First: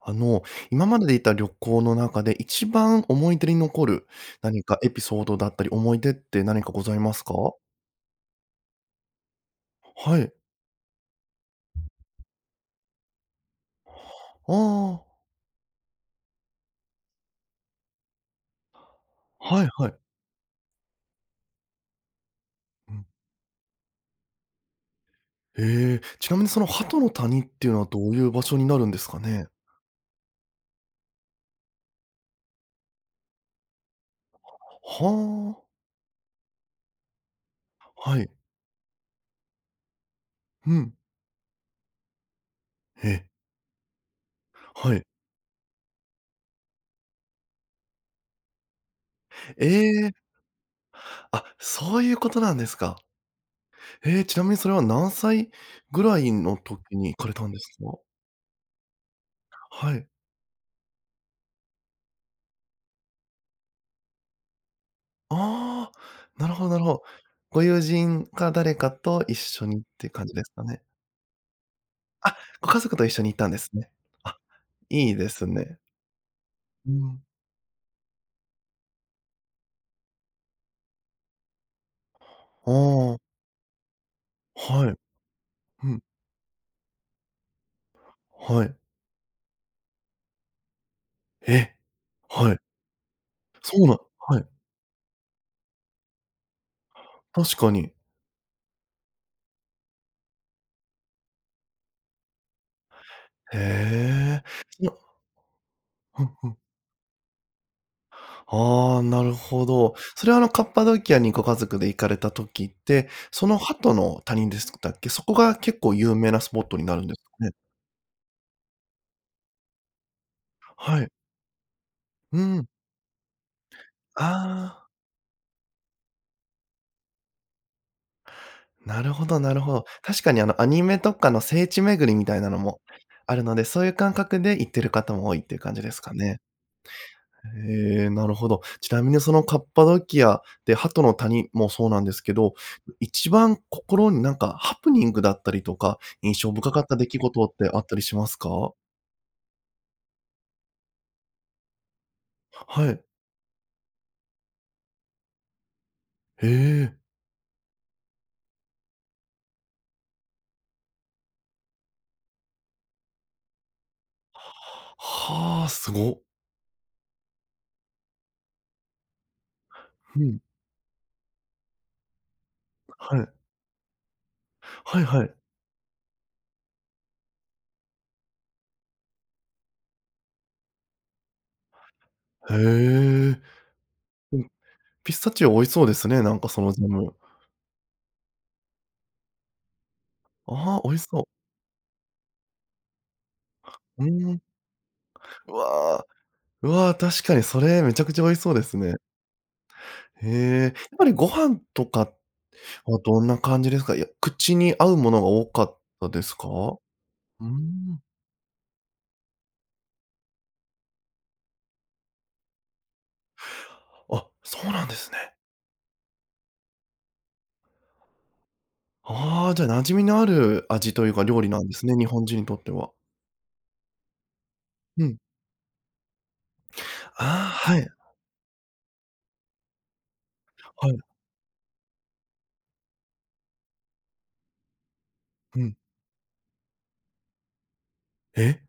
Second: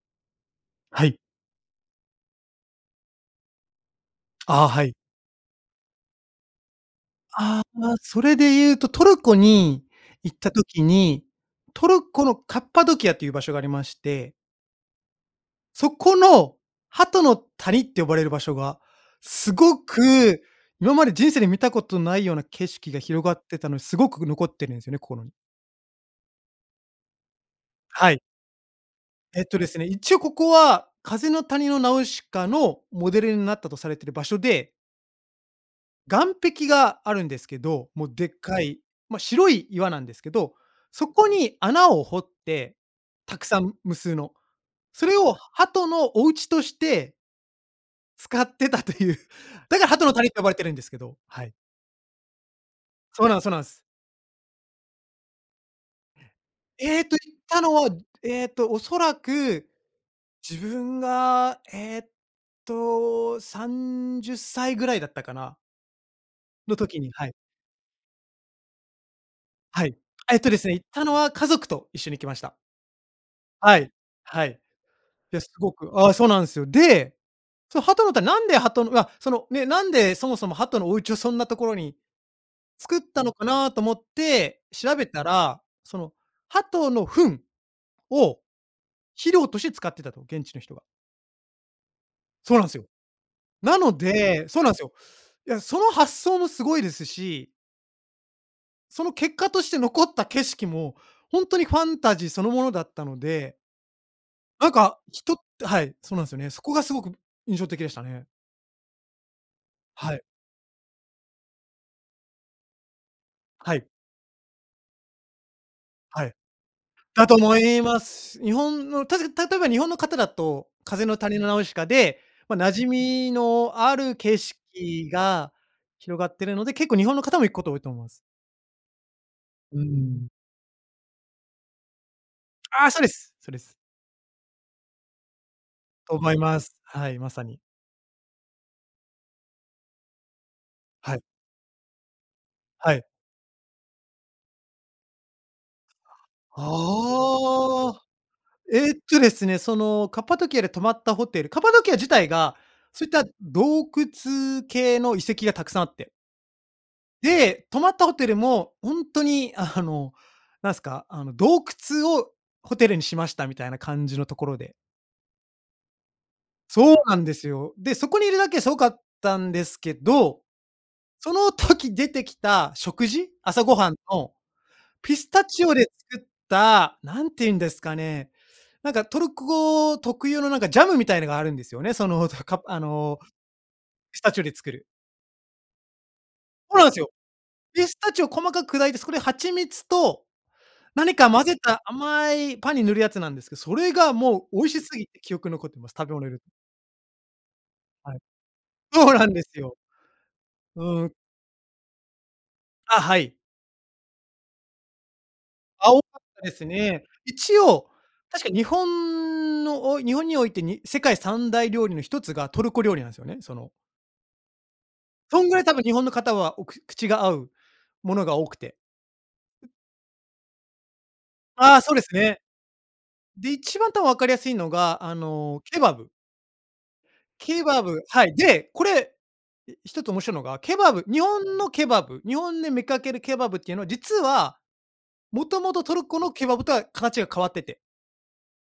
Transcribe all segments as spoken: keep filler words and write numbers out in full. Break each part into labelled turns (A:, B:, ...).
A: あの、今ま
B: は
A: でで
B: い。
A: 行った旅行の中で一番思い出に残る、
B: あ
A: 何
B: あ、
A: か
B: は
A: エ
B: い。
A: ピソードだったり、思い出って何かございますか？
B: ああああ、それでいうとトルコに
A: はい。
B: 行った時に、トルコのカッパドキアという場所がありまして。
A: ああ。
B: そこの、鳩の谷って呼ばれる場所が、す
A: はい
B: ご
A: はい。
B: く今まで人生で見たことないような景色
A: う
B: が
A: ん。
B: 広がってたので、すごく残ってるんすよね、心に。
A: へえ。ちなみにその鳩の谷っていうのは、ど
B: は
A: う
B: い。
A: いう場所になるんですか
B: えっ
A: ね？
B: とですね、一応ここは、風の谷のナウシカの、モデルになったとされてる場所で。
A: はあ。
B: 岩壁があるんですけど、もう、
A: は
B: でっ
A: い。
B: かい、ま、白い岩なんですけど、
A: ふん。
B: そこに穴を掘って、
A: へ。
B: たくさん無数の。
A: はい。
B: それを鳩のお家として使ってたという。だから鳩の
A: え！
B: 谷と呼ばれてるんですけど、は
A: あ、
B: い。
A: そういうことなんですか。
B: そうなん、そなんす。
A: へえ、ちなみにそれは何歳ぐらいの時
B: えっ
A: に
B: と、
A: 行かれ
B: 行っ
A: たんで
B: た
A: す
B: のは、
A: か？
B: えっとおそらく、
A: はい。
B: 自分がえっと、さんじゅっさいぐらいだったかな？
A: ああ、なるほど
B: の
A: なる
B: 時
A: ほ
B: に、はい。
A: ご友人か誰かと一緒にっ
B: はい。
A: て感じ
B: えっ
A: で
B: と
A: す
B: で
A: か
B: すね、行
A: ね？
B: ったのは、家族と一緒に行きま
A: あ、
B: した。
A: ご家族と一緒に行ったんです
B: は
A: ね。
B: い、
A: あ、
B: はい。
A: いいで
B: で、
A: す
B: すご
A: ね。
B: くあ、そうなんすよ。
A: う
B: で、
A: ん。
B: その鳩の谷なんで鳩のうわ、そのね、なんでそもそも鳩のお家をそんなところに、
A: あ
B: 作っ
A: あ。
B: たのかなと思って
A: は
B: 調
A: い。
B: べたら、
A: ふ
B: そ
A: ん。
B: の鳩の糞を
A: はい。
B: 肥料として使ってたと、現地の人が。
A: え。は
B: そう
A: い。
B: なんすよ。
A: そ
B: な
A: うな
B: の
A: んは
B: で、
A: い。
B: そうなんすよ。いや、その発想もすごいですし
A: 確かに。
B: その結果として残った景色も、ほんとにファンタジーそのものだったので
A: へえ、
B: なん
A: いや
B: か人ってはい、そう
A: ふ
B: なん
A: ん
B: すよ
A: ふ
B: ね。
A: ん。
B: そこがすごく印象的でしたね。
A: ああ、なるほど。
B: はい。
A: それは、あの、カッパドキアにご家族で行かれた時って、その
B: はい。
A: 鳩の谷ですくたっけ？そこが結構有
B: は
A: 名
B: い。
A: なスポットになるんです
B: だ
A: か
B: と
A: ね。
B: 思います。日本の確か例えば日本の方だと、
A: は
B: 風
A: い。
B: の谷のナウシカで、
A: う
B: ま、
A: ん。
B: 馴染みのある景色
A: ああ。
B: が広がってるので、結構日本の方も行くこと多いと思います。
A: なるほどなるほ
B: うー
A: ど。確
B: ん。
A: かに、あの、アニメとかの聖地巡りみたいなのも
B: あ、そうです。
A: ある
B: そう
A: の
B: で
A: で、
B: す。
A: そういう感覚で行ってる方も多いっていう感じですか
B: と思い
A: ね。
B: ます。はい、まさに。
A: へえ、なるほど。ちなみにそのカッパドキアで鳩の
B: はい。
A: 谷もそうなんですけど、
B: はい。
A: 一番心になんかハプニングだったりとか、印象深かった出来事ってあっ
B: あ
A: たり
B: あ。
A: しますか？
B: えっとですね、その、カッパドキアで泊まったホテルカッパドキア自体が、
A: ははい。
B: そういった洞窟系の遺跡がたくさんあって。
A: へえ。
B: で、泊まったホテルも、ほんとに、あの、なんすか、あの、洞窟をホテルにしました、みたいな感じのところで。
A: はあ、すご。
B: そうなんですよ。で、そこにいるだけですごかったんですけ
A: ふ
B: ど、
A: ん。
B: その時出てきた食
A: は
B: 事？
A: い。
B: 朝ごはんの、
A: はい
B: ピ
A: は
B: ス
A: い。
B: タチオで作った、何て言うんですかね、なんかトルコ特有のなんかジャムみたいのがあるんですよね。その、と
A: へ
B: かぱあの、
A: え、
B: ピスタ
A: う
B: チオ
A: ん、
B: で作る。
A: ピスタチオ美味そうですね、なんかその
B: ほう
A: ジャ
B: なんすよ。
A: ム。
B: ピスタチオ細かく砕いて、そこで蜂蜜と、
A: ああ、美味し
B: 何
A: そう。
B: か混ぜた甘い、パンに塗るやつなんですけど、それ
A: うー
B: が
A: ん。
B: もう美味しすぎて、記憶
A: う
B: に残ってます、
A: わ、
B: 食べ物で。
A: うわ、確かにそれ、めちゃく
B: はい。
A: ちゃ美味しそうですね。
B: そうなんですよ。
A: へえ、やっ
B: うー
A: ぱ
B: ん。
A: りご飯とかは
B: あ、は
A: どん
B: い。
A: な感じですか？いや、口に合うものが多かっ
B: あ、多か
A: たで
B: っ
A: す
B: た
A: か？
B: です
A: う
B: ね。
A: ー
B: 一応、
A: ん。
B: 確か日本の、お日本において、に世界三大料理の一つがトルコ料理なんすよね、その。
A: あ、そうなんですね。
B: そんぐらい多分、日本の方は、おく口が合うものが多くて。
A: ああ、じゃ、馴染みのある味というか料理なん
B: あ
A: で
B: あ、
A: す
B: そう
A: ね、
B: で
A: 日
B: す
A: 本人
B: ね。
A: にとっては。
B: で、一番た、わかりやすいのが、
A: う
B: あ
A: ん。
B: のケバブ。
A: ああ、
B: ケ
A: は
B: バ
A: い。
B: ブはい、で、これ、え、一つ面白いのが、ケ
A: は
B: バ
A: い。
B: ブ、日本のケバブ、日本で見かけるケバブっていうのは、実は、もと
A: う
B: も
A: ん。
B: とトルコのケバブとは形が変わってて。
A: え？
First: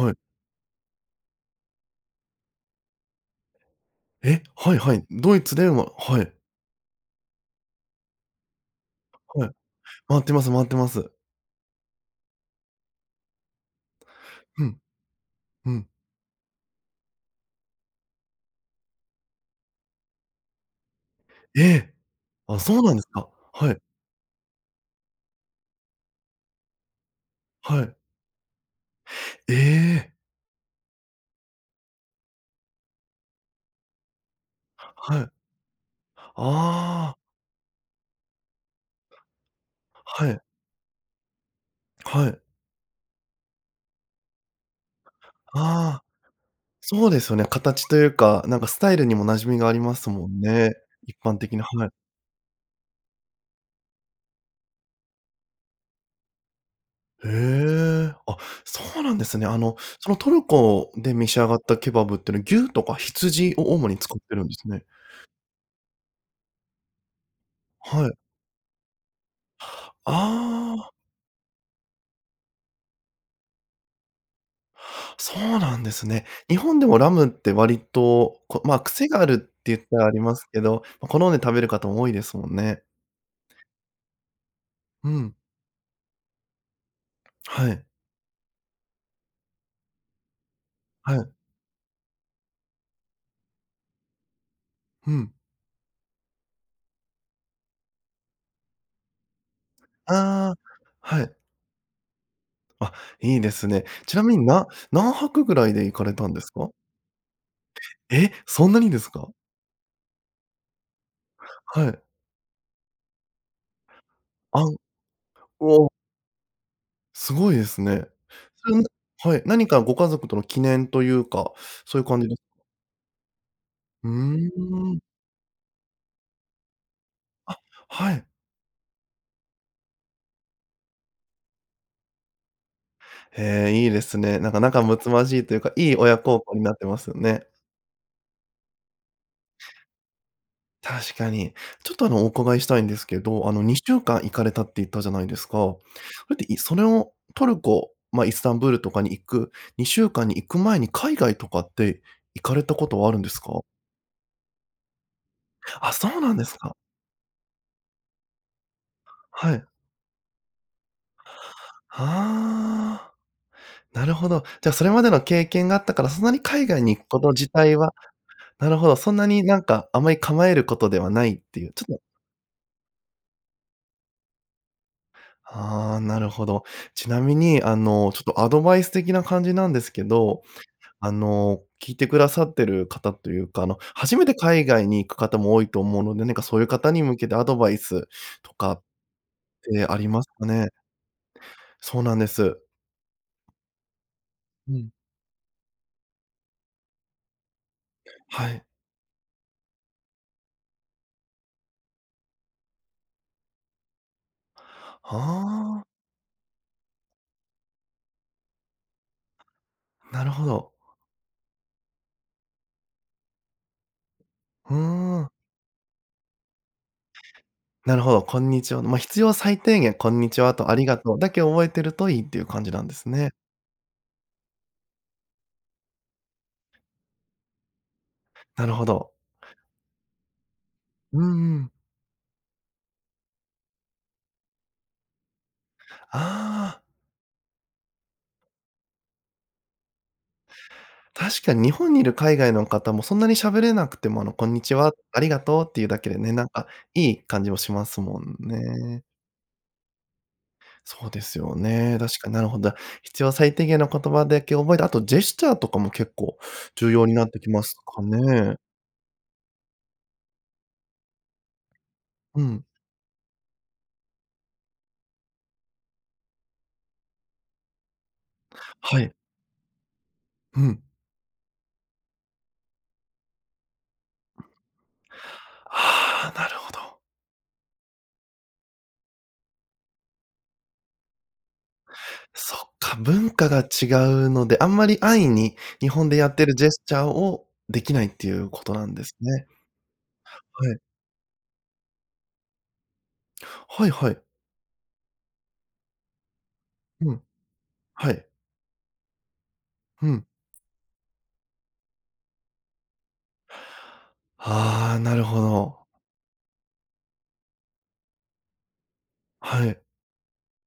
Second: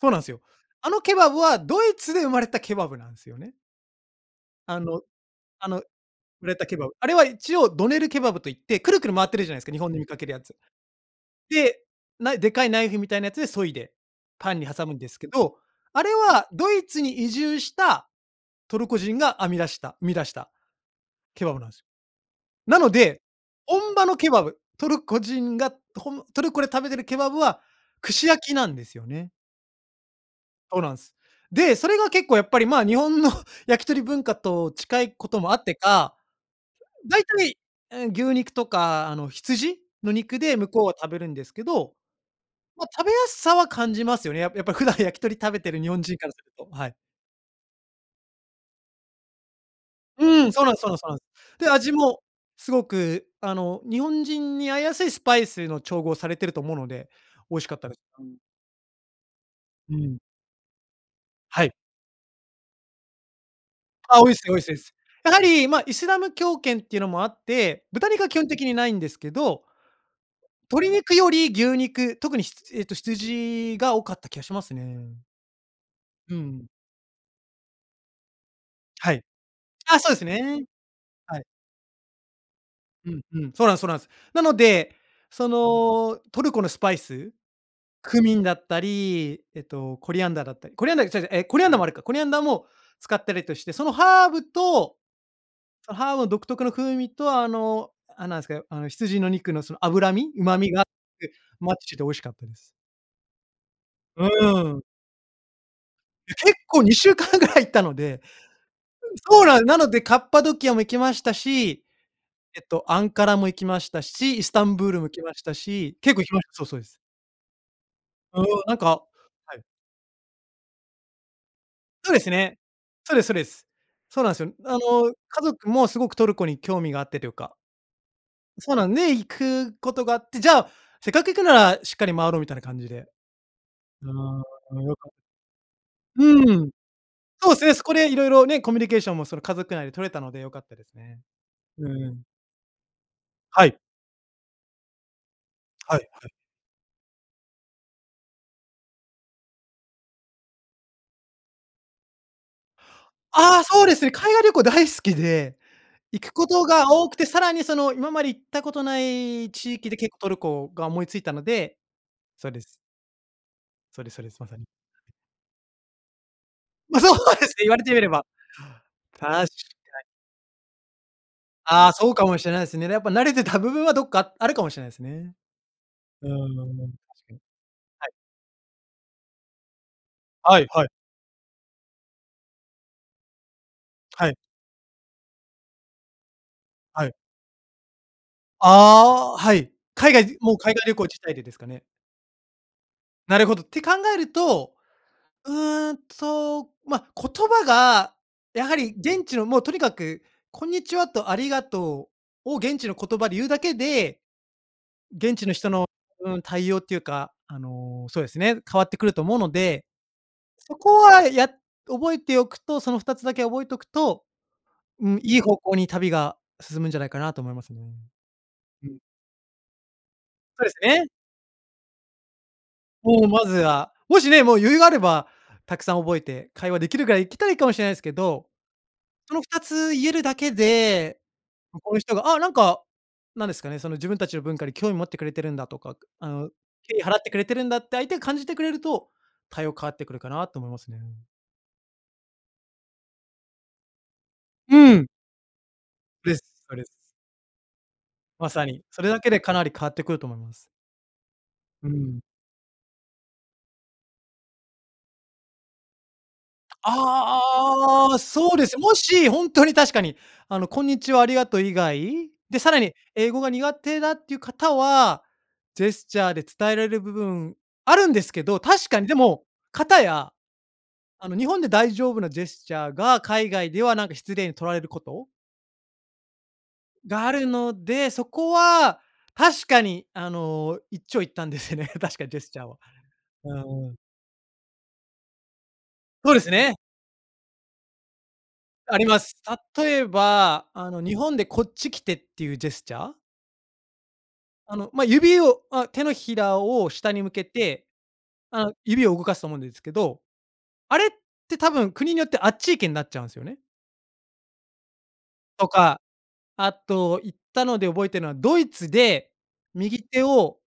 B: そう
A: い。
B: なんっすよ。あのケバブは、ドイツで生まれたケバブなんすよね。
A: え、はい
B: あ
A: は
B: の
A: い。ドイツ
B: あ
A: で
B: の、
A: ははい。
B: 売れたケバブ。あれは一応ドネルケバブと言って、くるくる回ってる
A: はい。
B: じゃないすか。日本で見か
A: 回っ
B: け
A: て
B: るや
A: ます、
B: つ。
A: 回ってます。
B: で、ないでかいナイフみたいなやつで削いで、パン
A: ふ
B: に
A: ん。
B: 挟むんですけど、
A: うん。
B: あれはドイツに移住したトルコ人が編み出した生み出したケバブ
A: え
B: なんすよ。
A: え。あ、
B: な
A: そう
B: の
A: なんです
B: で、
A: か。はい。
B: 本場のケバブ、トルコ人がほんトルコで食べてるケバブは、
A: はい。
B: 串焼きなんですよね。
A: ええ。
B: そうなんす。で、それが結構、やっぱり、まあ、日本の焼き鳥文化と近い
A: は
B: こ
A: い。
B: ともあってか、
A: ああ。
B: 大体、え、牛肉とか、あの、羊の
A: は
B: 肉
A: い。
B: で向こうは食べるんですけど、
A: はい。
B: ま、食べやすさは感じますよね。やっぱやっぱ普段焼き鳥食べてる日
A: あ
B: 本
A: あ。
B: 人からすると。はい。
A: そうですよね。形というか、なんか、スタイルにも馴染みがあります
B: う
A: もん
B: ーん、そうな
A: ね。
B: んそうなんそうな
A: 一
B: ん。
A: 般的な
B: で、
A: はい。
B: 味も凄く、あの、日本人に合いやすいスパイスの調合されてると思うので、
A: へ
B: 美味しかったです。
A: え。
B: うん。
A: あ、そうなんですね。あの、
B: う
A: その、
B: ん。
A: トルコで召し上がっ
B: はい。
A: たケバブってのは、牛とか羊を主に使っ
B: あ、多い
A: て
B: っ
A: るん
B: す
A: で
B: 多いっ
A: す
B: す多いっ
A: ね。
B: す。やはり、ま、イスラム教圏っていうのもあって、
A: は
B: 豚
A: い。
B: 肉は基本的に無いんですけど、
A: あ
B: 鶏
A: あ。
B: 肉より牛肉、特に、ひつえっと、羊が多かった気がしますね。
A: そうなんですね。
B: う
A: 日
B: ん。
A: 本でもラムって割と、こま、癖
B: は
A: が
B: い。
A: あるって言った
B: あ、
A: ら
B: そ
A: あ
B: うで
A: り
B: す
A: ますけ
B: ね。
A: ど、ま、好んで
B: はい。
A: 食べる方も多いですもんね。
B: うんうん、そうなんすそうなんす。なので、
A: うん。
B: その、トルコのスパイス、
A: はい。
B: クミンだったり、えっと、コリアンダーだったりコリアンダーち
A: は
B: ゃうちゃ
A: い。
B: う、え、コリアンダーもあるか。コリアンダーも使ったりとして、そのハーブと
A: ふん。
B: そのハーブの独特の風味と、あの、あ、何すか、あの、羊の肉のその脂身、
A: あ
B: 旨
A: あ、
B: 味が合っ
A: は
B: て、
A: い。
B: マッチして美味しかったです。
A: あ、いいですね。ちな
B: う
A: みに、な
B: ーん。
A: 何泊ぐらいで行かれた
B: え、
A: んです
B: 結
A: か？
B: 構にしゅうかんぐらい行ったので、
A: え、そんなにですか？
B: そうななので、カッパドキアも行きましたし、
A: はい。
B: えっと、アンカラも行きましたし、イスタ
A: あんう
B: ンブールも行きました
A: お。
B: し、結構行きました。そうそうです。
A: 凄いですね。
B: うーん、なん
A: [unintelligible]
B: か
A: はい、
B: はい。
A: 何かご家族との記念というか、そういう
B: そうで
A: 感じ
B: す
A: で
B: ね。そうですそうです。
A: う
B: そうなんす
A: ー
B: よ。あの、
A: ん。
B: 家族も凄くトルコに興味があってというか。
A: あ、はい。
B: そうなんね、行くことがあって、じゃあ、せっかく行くなら、しっかり周ろうみたいな感じで。
A: へえ、いいですね。
B: あ
A: なんか、仲
B: あ、良か
A: 睦まじいと言うか、いい親
B: う
A: 孝行
B: ー
A: に
B: ん。
A: なってますよね。
B: そうすね。そこで色々ね、コミュニケーションも、その、家族内で取れたので良かったです
A: 確
B: ね。
A: かに。
B: う
A: ちょっと、あ
B: ーん。
A: の、お伺いしたいんですけど、あの、
B: は
A: に
B: い。
A: しゅうかん行かれたって言ったじゃないですか。ほ
B: はいはい。
A: いっていそれをトルコ、まあ、イスタンブールとかに行くにしゅうかんに行く前に、海外とかって行かれたことはあるんです
B: あ
A: か？
B: あ、そうですね。海外旅行大好きで、
A: あ、そう
B: 行く
A: なんで
B: こ
A: す
B: と
A: か。
B: が多くて、更にその、今まで行ったことない
A: はい。
B: 地域で結構トルコが思い付いたのでそうです。
A: はあ。
B: そう
A: な
B: です
A: る
B: そう
A: ほ
B: です、
A: ど。
B: まさに。
A: じゃ、それまでの経験があったから、そんなに海外に
B: ま、
A: 行
B: そ
A: く
B: う
A: こと
B: です
A: 自
B: ね、言わ
A: 体
B: れて
A: は
B: みれば。
A: なるほど。そんな
B: 確か
A: に、
B: に。
A: なんか、あまり構えることではないっていう、ち
B: ああ、
A: ょっと
B: そうかもしれないすね。やっぱ慣れてた部分は、どっかあるかもしれないすね。
A: はあ、な
B: う
A: る
B: ー
A: ほど。
B: ん、
A: ちな
B: 確か
A: み
B: に。
A: に、あ
B: はい。
A: の、ちょっと、アドバイス的な感じなんですけど、
B: はいはい。
A: あの、聞いて下さってる方というか、あの、初め
B: は
A: て
B: い。
A: 海外に行く方も多いと思うので、何かそういう方に
B: はい。
A: 向けてアドバイスとかっ
B: ああ、はい。
A: てあり
B: 海
A: ま
B: 外
A: す
B: で
A: か
B: もう
A: ね。
B: 海外旅行自体でですかね。
A: そうなんです。
B: なるほど。って考える
A: う
B: と、
A: ん。
B: うーんと、ま、言葉が、
A: は
B: や
A: い。
B: はり現地の、もう、とにかく、「こんにちは」と「ありがとう」を現地の言葉で言うだけで、
A: は
B: 現地の人
A: あ。
B: のうん、対応っていうか、あの、そうですね、変わってくると思うので、
A: なるほど。
B: そこは、や覚えておくとそのふたつだけ覚えとくと、
A: ふー
B: うん、
A: ん。
B: いい方向に旅が進むんじゃないかな、と思いますね。
A: なるほど、こんにちは
B: う
A: ま、
B: ん。
A: 必要最低限「こんにちは」
B: そうで
A: と「あ
B: す
A: りが
B: ね。
A: とう」だけ覚えてるといいっていう感じなんです
B: もう、
A: ね。
B: まずは。もしね、もう、余裕があれば、たくさん覚えて会話出来るぐらい行きたいかもしれないですけど、
A: なるほど。
B: そのふたつ言えるだけで、
A: うんうん。
B: この人が、あ、なんかなんですかね、その自分達の文化に興味持ってくれてるんだ、とか、あの、
A: ああ。
B: 敬意払ってくれてるんだって相手が感じてくれると、対応変わってくるかな、と思いますね。
A: 確かに、日本にいる海外の方も、そんなに喋れなくても、あの、「こんにちは」
B: うん。
A: 「ありがとう」って言うだけでね、
B: です、
A: なんか、
B: それ。
A: いい感じもしますもん
B: まさに。そ
A: ね。
B: れだけで、かなり変わってくると思います。
A: そうですよ
B: うー
A: ね。確
B: ん。
A: かに、なるほどだ。必要最低限の言葉だけ覚えて、あと、ジェスチャーとかも、結構
B: あ
A: 重要になってきますか
B: あ、ああ、そう
A: ね。
B: です。もし、ほんとに確かに、あの、「こんにちは」「ありがとう」以外
A: う
B: で、
A: ん。
B: 更に英語が苦手だっていう方は、ジェスチャーで伝えられる部分あるんですけど、確か
A: は
B: に。
A: い。
B: でも、かたや、
A: うん。
B: あの、日本で大丈夫なジェスチャーが、海外では、なんか、失礼に取られること
A: ああ、なるほど。
B: があるので、そこは、確かに、あの、一長一短ですよね、確かにジェス
A: そ
B: チャー
A: っ
B: は。
A: か、文化
B: う
A: が違
B: ーん。
A: うので、あんまり安易に、日本でや
B: そ
A: っ
B: うで
A: て
B: す
A: るジェ
B: ね。
A: スチャーを出来ないっていうことなん
B: あ
A: で
B: り
A: す
B: ます。
A: ね。
B: 例えば、
A: はい。
B: あの、日本で「こっち来て」って言うジェスチャー？
A: はいはい。
B: あの、ま、指を、あ、手のひらを
A: う
B: 下
A: ん。
B: に向けて、
A: はい。
B: あう、指を動かすと思うんですけ
A: う
B: ど、
A: ん。
B: あれって多分国によってあっち行けんなっちゃうんすよね。
A: ああ、なるほ
B: と
A: ど。
B: か、あと行ったので覚えてのはドイツで、
A: はい。
B: 右手を、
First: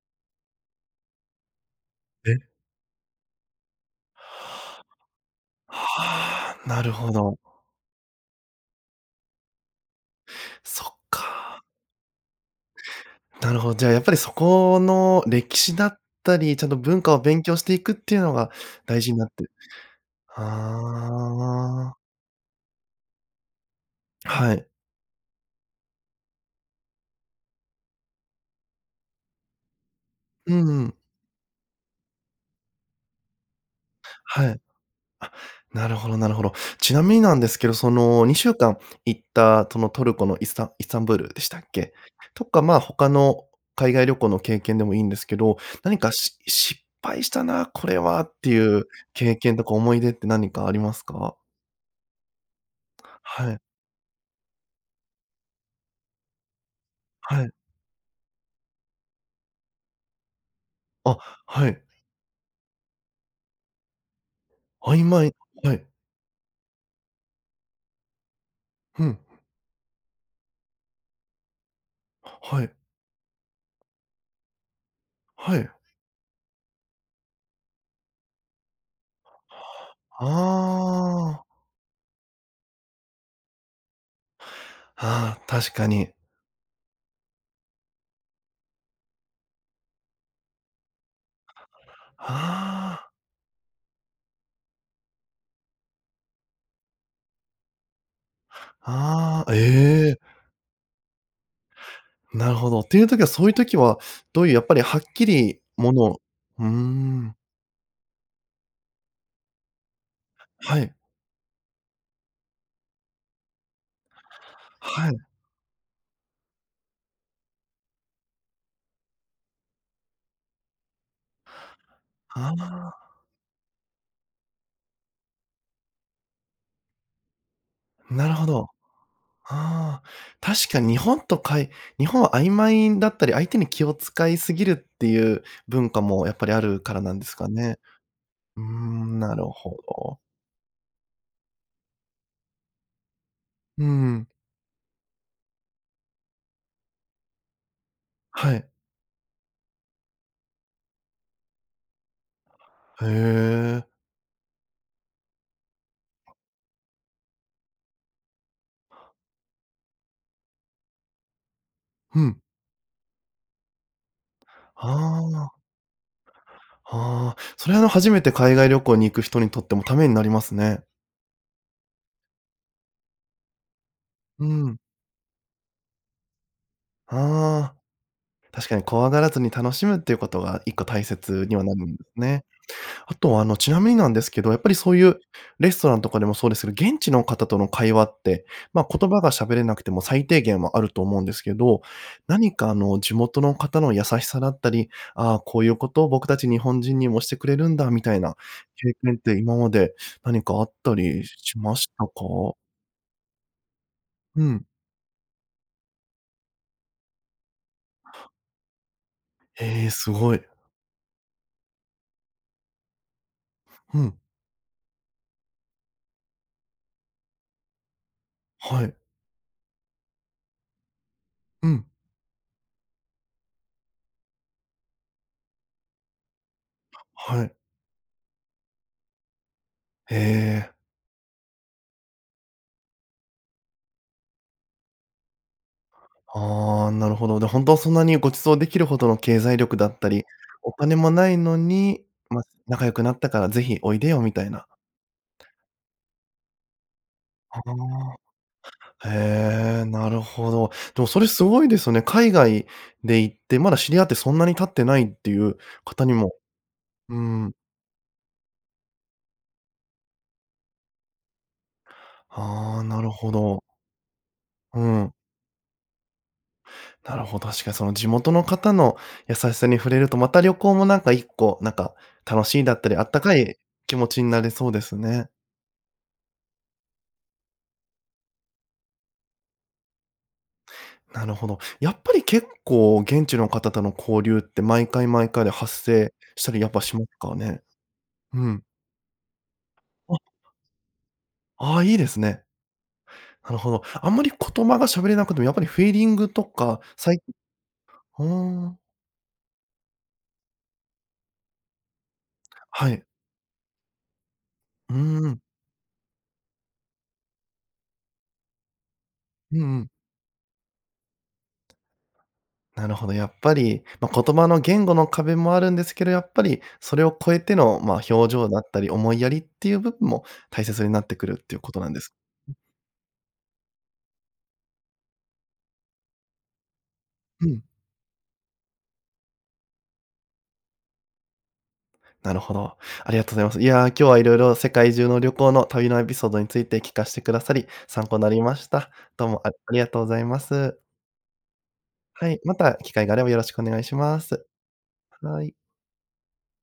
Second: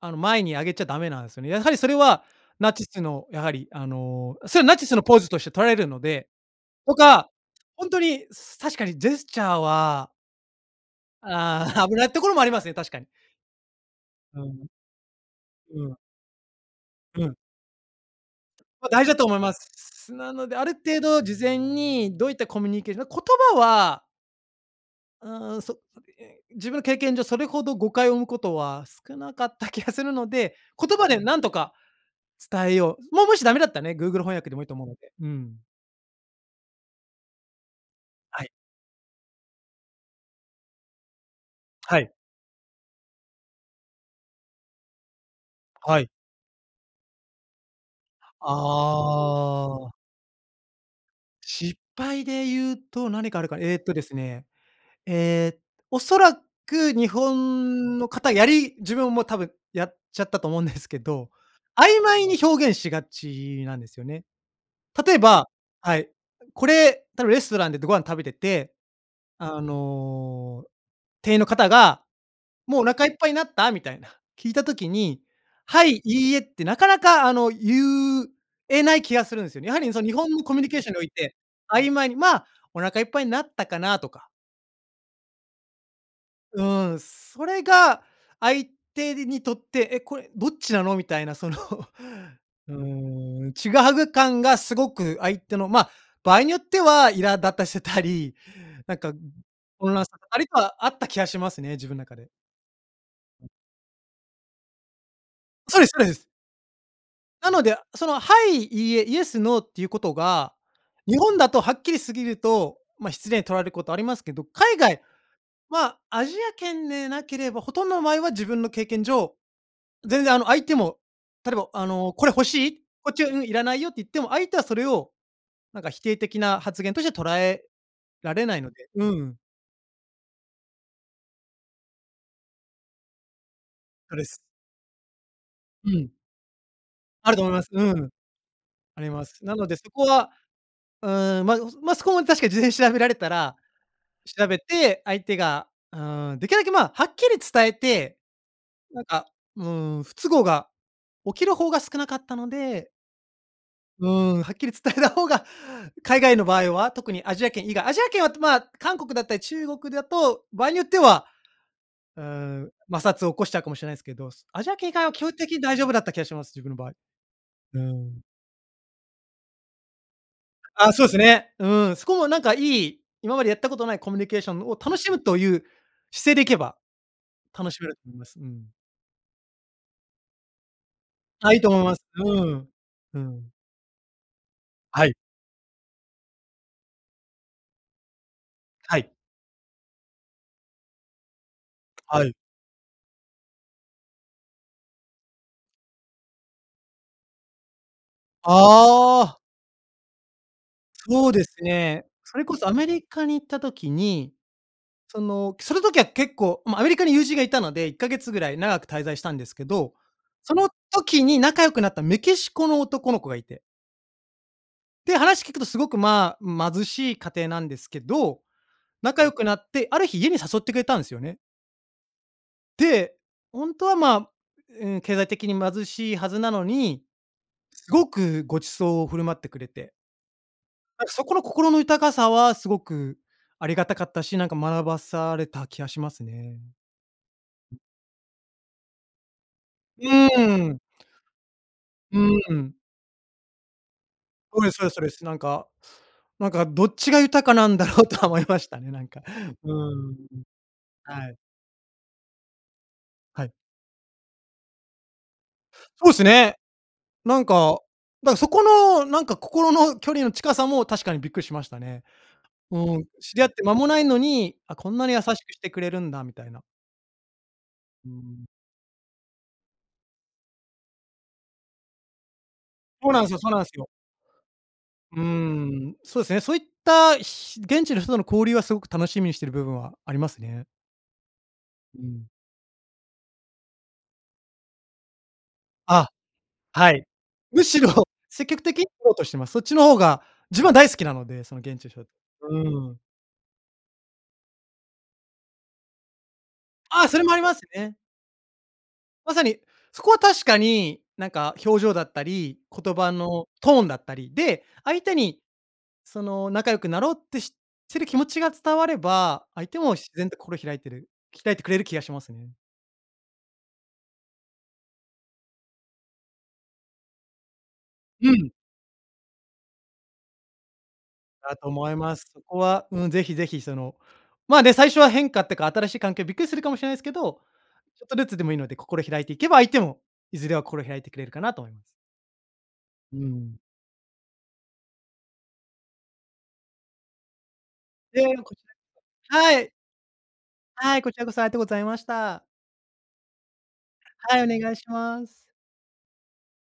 B: あの、前に上げちゃダメなんすよね。やはり、それは
A: え？
B: ナチスのやはり、あの、それはナチスのポーズとして取られるので、
A: ああ、なる
B: と
A: ほ
B: か、
A: ど。
B: ほんとにす確かにジェスチャーは。
A: そっか。
B: あ、危ないところもありますね、確かに。
A: なるほじゃあ、やっぱりそ
B: うん、う。
A: この歴史
B: う
A: だ
B: ん。
A: ったり、ちゃんと文化を
B: うん。
A: 勉強していくっていうのが
B: ま、
A: 大
B: 大事
A: 事
B: だ
A: に
B: と
A: なっ
B: 思い
A: て。
B: ます。なので、ある程度事前
A: ああ。
B: にどういったコミュニケの言葉は
A: はい。
B: うーん、そ [unintelligible] 自分の経験上それほど誤解を生むことは少なかった気がするの
A: う
B: で、
A: んうん。
B: 言葉でなんとか伝えよう。もうもしダメだっらたね、Google 翻
A: は
B: 訳で
A: い。
B: もいいと思うので。う
A: あ、
B: ん。
A: なるほどなるほど。ちなみになんですけど、そのに
B: は
A: しゅ
B: い。
A: うかん行ったそのトルコのイスタンイスタンブールでしたっけ？
B: はい。
A: とか、ま、他の海外旅行の経験でもいいんですけど、何
B: はい。
A: かし失敗したなこれはって
B: あ
A: いう経験とか
B: あ。
A: 思い出って何かありますか？
B: 失敗で言うと何かある
A: は
B: か、
A: い。
B: えっとですね、え、おそらく日
A: はい。
B: 本の方やり自分も多分やっちゃったと思うんですけ
A: あ、
B: ど、
A: はい。
B: 曖昧に表現しがちなんですよね。
A: 曖
B: 例え
A: 昧？
B: ば
A: はい。
B: はい、これ、たぶんレストランででご飯食べてて、
A: ふん。
B: あの、店員の方が
A: はい。
B: 「もうお腹いっぱいになった？」みたいな、聞いた時に、
A: はい。
B: はい、いいえってなかなかあの、言うえない気がするんすよね。やはりその、日
A: あ
B: 本のコミュニケーションにおいて、
A: あ。
B: 曖昧に「ま、お腹いっぱいになったかな？」とか。
A: ああ、確かに。
B: うん。それが、相手ににとって、え、これどっちなの、みたいなその。う
A: はあ。
B: ーん。ちぐはぐ感がすごく、相手の、まあ、場合によっては、苛立たせたり、なんか
A: ああ、
B: 混乱
A: え
B: さ
A: え。
B: せたりとは、あった気がしますね、自分中で。
A: なるほど。ていう時は、そういう時はどういう、やっぱりはっきり
B: そうです
A: も
B: そうで
A: の
B: す。
A: うーん。
B: なので、その、はい、いいえ、イエス、ノーっていうことが、
A: はい。
B: 日本だとはっきり過ぎると、まあ、失礼に取られることありますけど。海外
A: はい。
B: は、アジア圏でなければ、ほとんどの場合は自分の経験上、全然あの相手も、例えばあの、これ欲
A: あ
B: しい？こっち
A: あ。
B: は、「うん、いらないよ」って言っても、相手はそれを、なんか否定的な発言としては、捉え
A: な
B: ら
A: る
B: れ
A: ほ
B: ない
A: ど。
B: ので。うん。
A: はあ、確かに日本とかい日本は曖昧だったり、相手に気を
B: そで
A: 使
B: す。
A: いすぎるっていう文
B: う
A: 化
B: ん。
A: も、やっぱりあるからなんで
B: あ
A: す
B: ると
A: か
B: 思います。
A: ね。
B: うん。
A: うー
B: あり
A: ん、
B: ま
A: なる
B: す。なので
A: ほ
B: そこ
A: ど。
B: は、うーん。まあ、う、まあ、そこも確かに事前に調べられたら、
A: うん。
B: 調べて相手が、ああ、できるだけ、まあ、はっきり伝えて、
A: はい。
B: なんか、うーん、不都合が起きる方が少なかったので
A: へえ。
B: うーん。はっきり伝えた方が、海外の場合は、特にアジア圏以外アジア圏は、まあ、韓国だったり中国だと、場合によっては、
A: ふ
B: うー
A: ん。
B: ん。摩擦を起こしちゃうかもしれないですけど。アジア圏
A: は
B: 以外は、基本的
A: あ。
B: に大丈夫だった気がします、自分の場合。
A: はあ。それ
B: う
A: は初め
B: ん。
A: て海外旅行に行く人にとっても、ためになりますね。
B: あ、そうすね。うん。そこもなんかいい。今までやったことないコミュニケー
A: う
B: ションを、
A: ん。
B: 楽しむという姿勢で行けば、楽
A: はあ。
B: しめると思います。うん。
A: 確かに怖がらずに、楽しむっていうことが、いっこ大切
B: あ、
A: に
B: いい
A: は
B: と
A: な
B: 思い
A: る
B: ま
A: ん
B: す。
A: です
B: う
A: ね。
B: ん。
A: あ
B: う
A: とあ
B: ん。
A: の、ちなみになんですけど、やっぱりそう
B: は
A: い
B: い。
A: う、レストランとかでもそうですけど、現地の方との会話って、まあ、
B: は
A: 言
B: い。
A: 葉が喋れなくても、最低限はあると思うんですけど。
B: はい。
A: 何かあの、地元の方の優しさだったり、ああ、こういうことを、僕たち日本人にもしてくれるんだ、みたいな経験っ
B: ああ。
A: て、今まで何かあったり
B: そうです
A: しました
B: ね。
A: か？
B: それこそアメリカに行った時に、
A: うん。
B: その、その時は結構、まあ、アメリカに友人がいたので、いっかげつぐらい長く滞在したんですけ
A: へえ、
B: ど、
A: すごい。
B: その時に仲良くなったメキシコの男の子がいて。
A: ふん。
B: で、話聞くと、すごくまあ、貧しい家庭なんですけど、
A: はい。
B: 仲良くなって、ある日家に誘ってくれたんですよね。
A: うん。
B: で、ほんとはまあ、うーん、経済的に貧しいはずなのに、
A: はい。
B: すごくご馳走を振る舞ってくれて。
A: へえ。
B: なんかそこの心の豊かさは、すごくありがたかったし、なんか学ばされた気がしますね。
A: ああ、なるほど。で、ほんとはそんなにご馳走出来るほどの経済力だっ
B: う
A: たり、お
B: ーん。
A: 金も無いのに、
B: う
A: ま、
B: ーん。
A: 仲良くなったから是非おいでよみたい
B: そ
A: な。
B: うですそうですそうです。なんか、なんかどっちが豊か
A: は
B: なんだろうとは思いましたね、な
A: あ。
B: んか。う
A: へえ、な
B: ーん、
A: るほど。でもそれ
B: はい。
A: すごいですよね。海外で行っ
B: はい。
A: て、まだ知り合ってそんなに経ってないっていう方
B: そ
A: に
B: うす
A: も、
B: ね。
A: うー
B: なん
A: ん。
B: か、だそこの、なんか心の距離の近さも確かにびっくりしましたね。う
A: はあ、
B: ー
A: な
B: ん。
A: るほ
B: 知り合っ
A: ど。
B: て間もないのに、あ、
A: う
B: こんなに
A: ん。
B: 優しくしてくれるんだ、みたいな。
A: なるほ確かにその地
B: う
A: 元
B: ん。
A: の方の優しさに触れると、また旅行もなんか一個、なんか、楽しいんだったり、あ
B: そ
A: っ
B: う
A: た
B: なんす
A: か
B: よそう
A: い
B: なんすよ。
A: 気持ちになれそうです
B: うー
A: ね。
B: ん、そうですね。そういった、ひ現地の人との交流はすごく楽しみにしてる部分はありますね。
A: なるほど。やっ
B: う
A: ぱり
B: ん。
A: 結構、現地の方との交流って、毎回毎回で発
B: あ、
A: 生したりやっぱ
B: は
A: しま
B: い。
A: すかね。
B: むしろ
A: う
B: 積極
A: ん。
B: 的、取ろうとしています。そっちの方
A: あ
B: が、自分は大好きなので、その
A: あ
B: 現
A: あ、
B: 地の
A: いい
B: 人う
A: ですね。
B: ーん。
A: なるほど。あんまりことまが喋れなくても、やっぱりフィーリングとか
B: あ、
A: さ
B: そ
A: い
B: れもありますよね。
A: ふーん。
B: まさに、そこは確かに、なんか表情だったり、
A: は
B: 言
A: い。
B: 葉のトーンだったり、で、
A: う
B: 相手
A: ー
B: に
A: ん。
B: その、仲良くなろうってししてる気持ちが伝われば、
A: うん
B: 相手
A: うん。
B: も自然と心を開いてる、鍛えてくれる気がしますね。
A: なるほど、やっぱり、ま、言葉の言語の壁もあるんですけど、やっぱり、それを超えての、まあ、
B: う
A: 表情
B: ん。
A: だったり、思いやりっていう部分も大切になってくるって
B: だ
A: いう
B: と
A: ことな
B: 思
A: ん
B: い
A: です
B: ます。そ
A: ね。
B: こは、うん。ぜひぜひ、その、まあ、ね、最初は変化ってか新しい環境びっくりするかもしれないですけど、
A: うん。
B: ちょっとずつでもいいので心を開いていけば、相手もいずれは心を開いてくれるかなと思います。
A: なるほど。あ
B: う
A: りがとうございま
B: ん。
A: す。いや、今日は色々世界中の旅行の、旅のエピソードについて聞かしてくださり、参考
B: で
A: なり
B: は、こ
A: ま
B: ち
A: し
B: らこ
A: た。どう
B: そ。
A: も、あ
B: はい。
A: ありがとうございます。
B: はい、こちらこそありがとうございまし
A: はい。
B: た。
A: また機会があればよろしくお願いしま
B: はい、
A: す。
B: お願いします。
A: はい。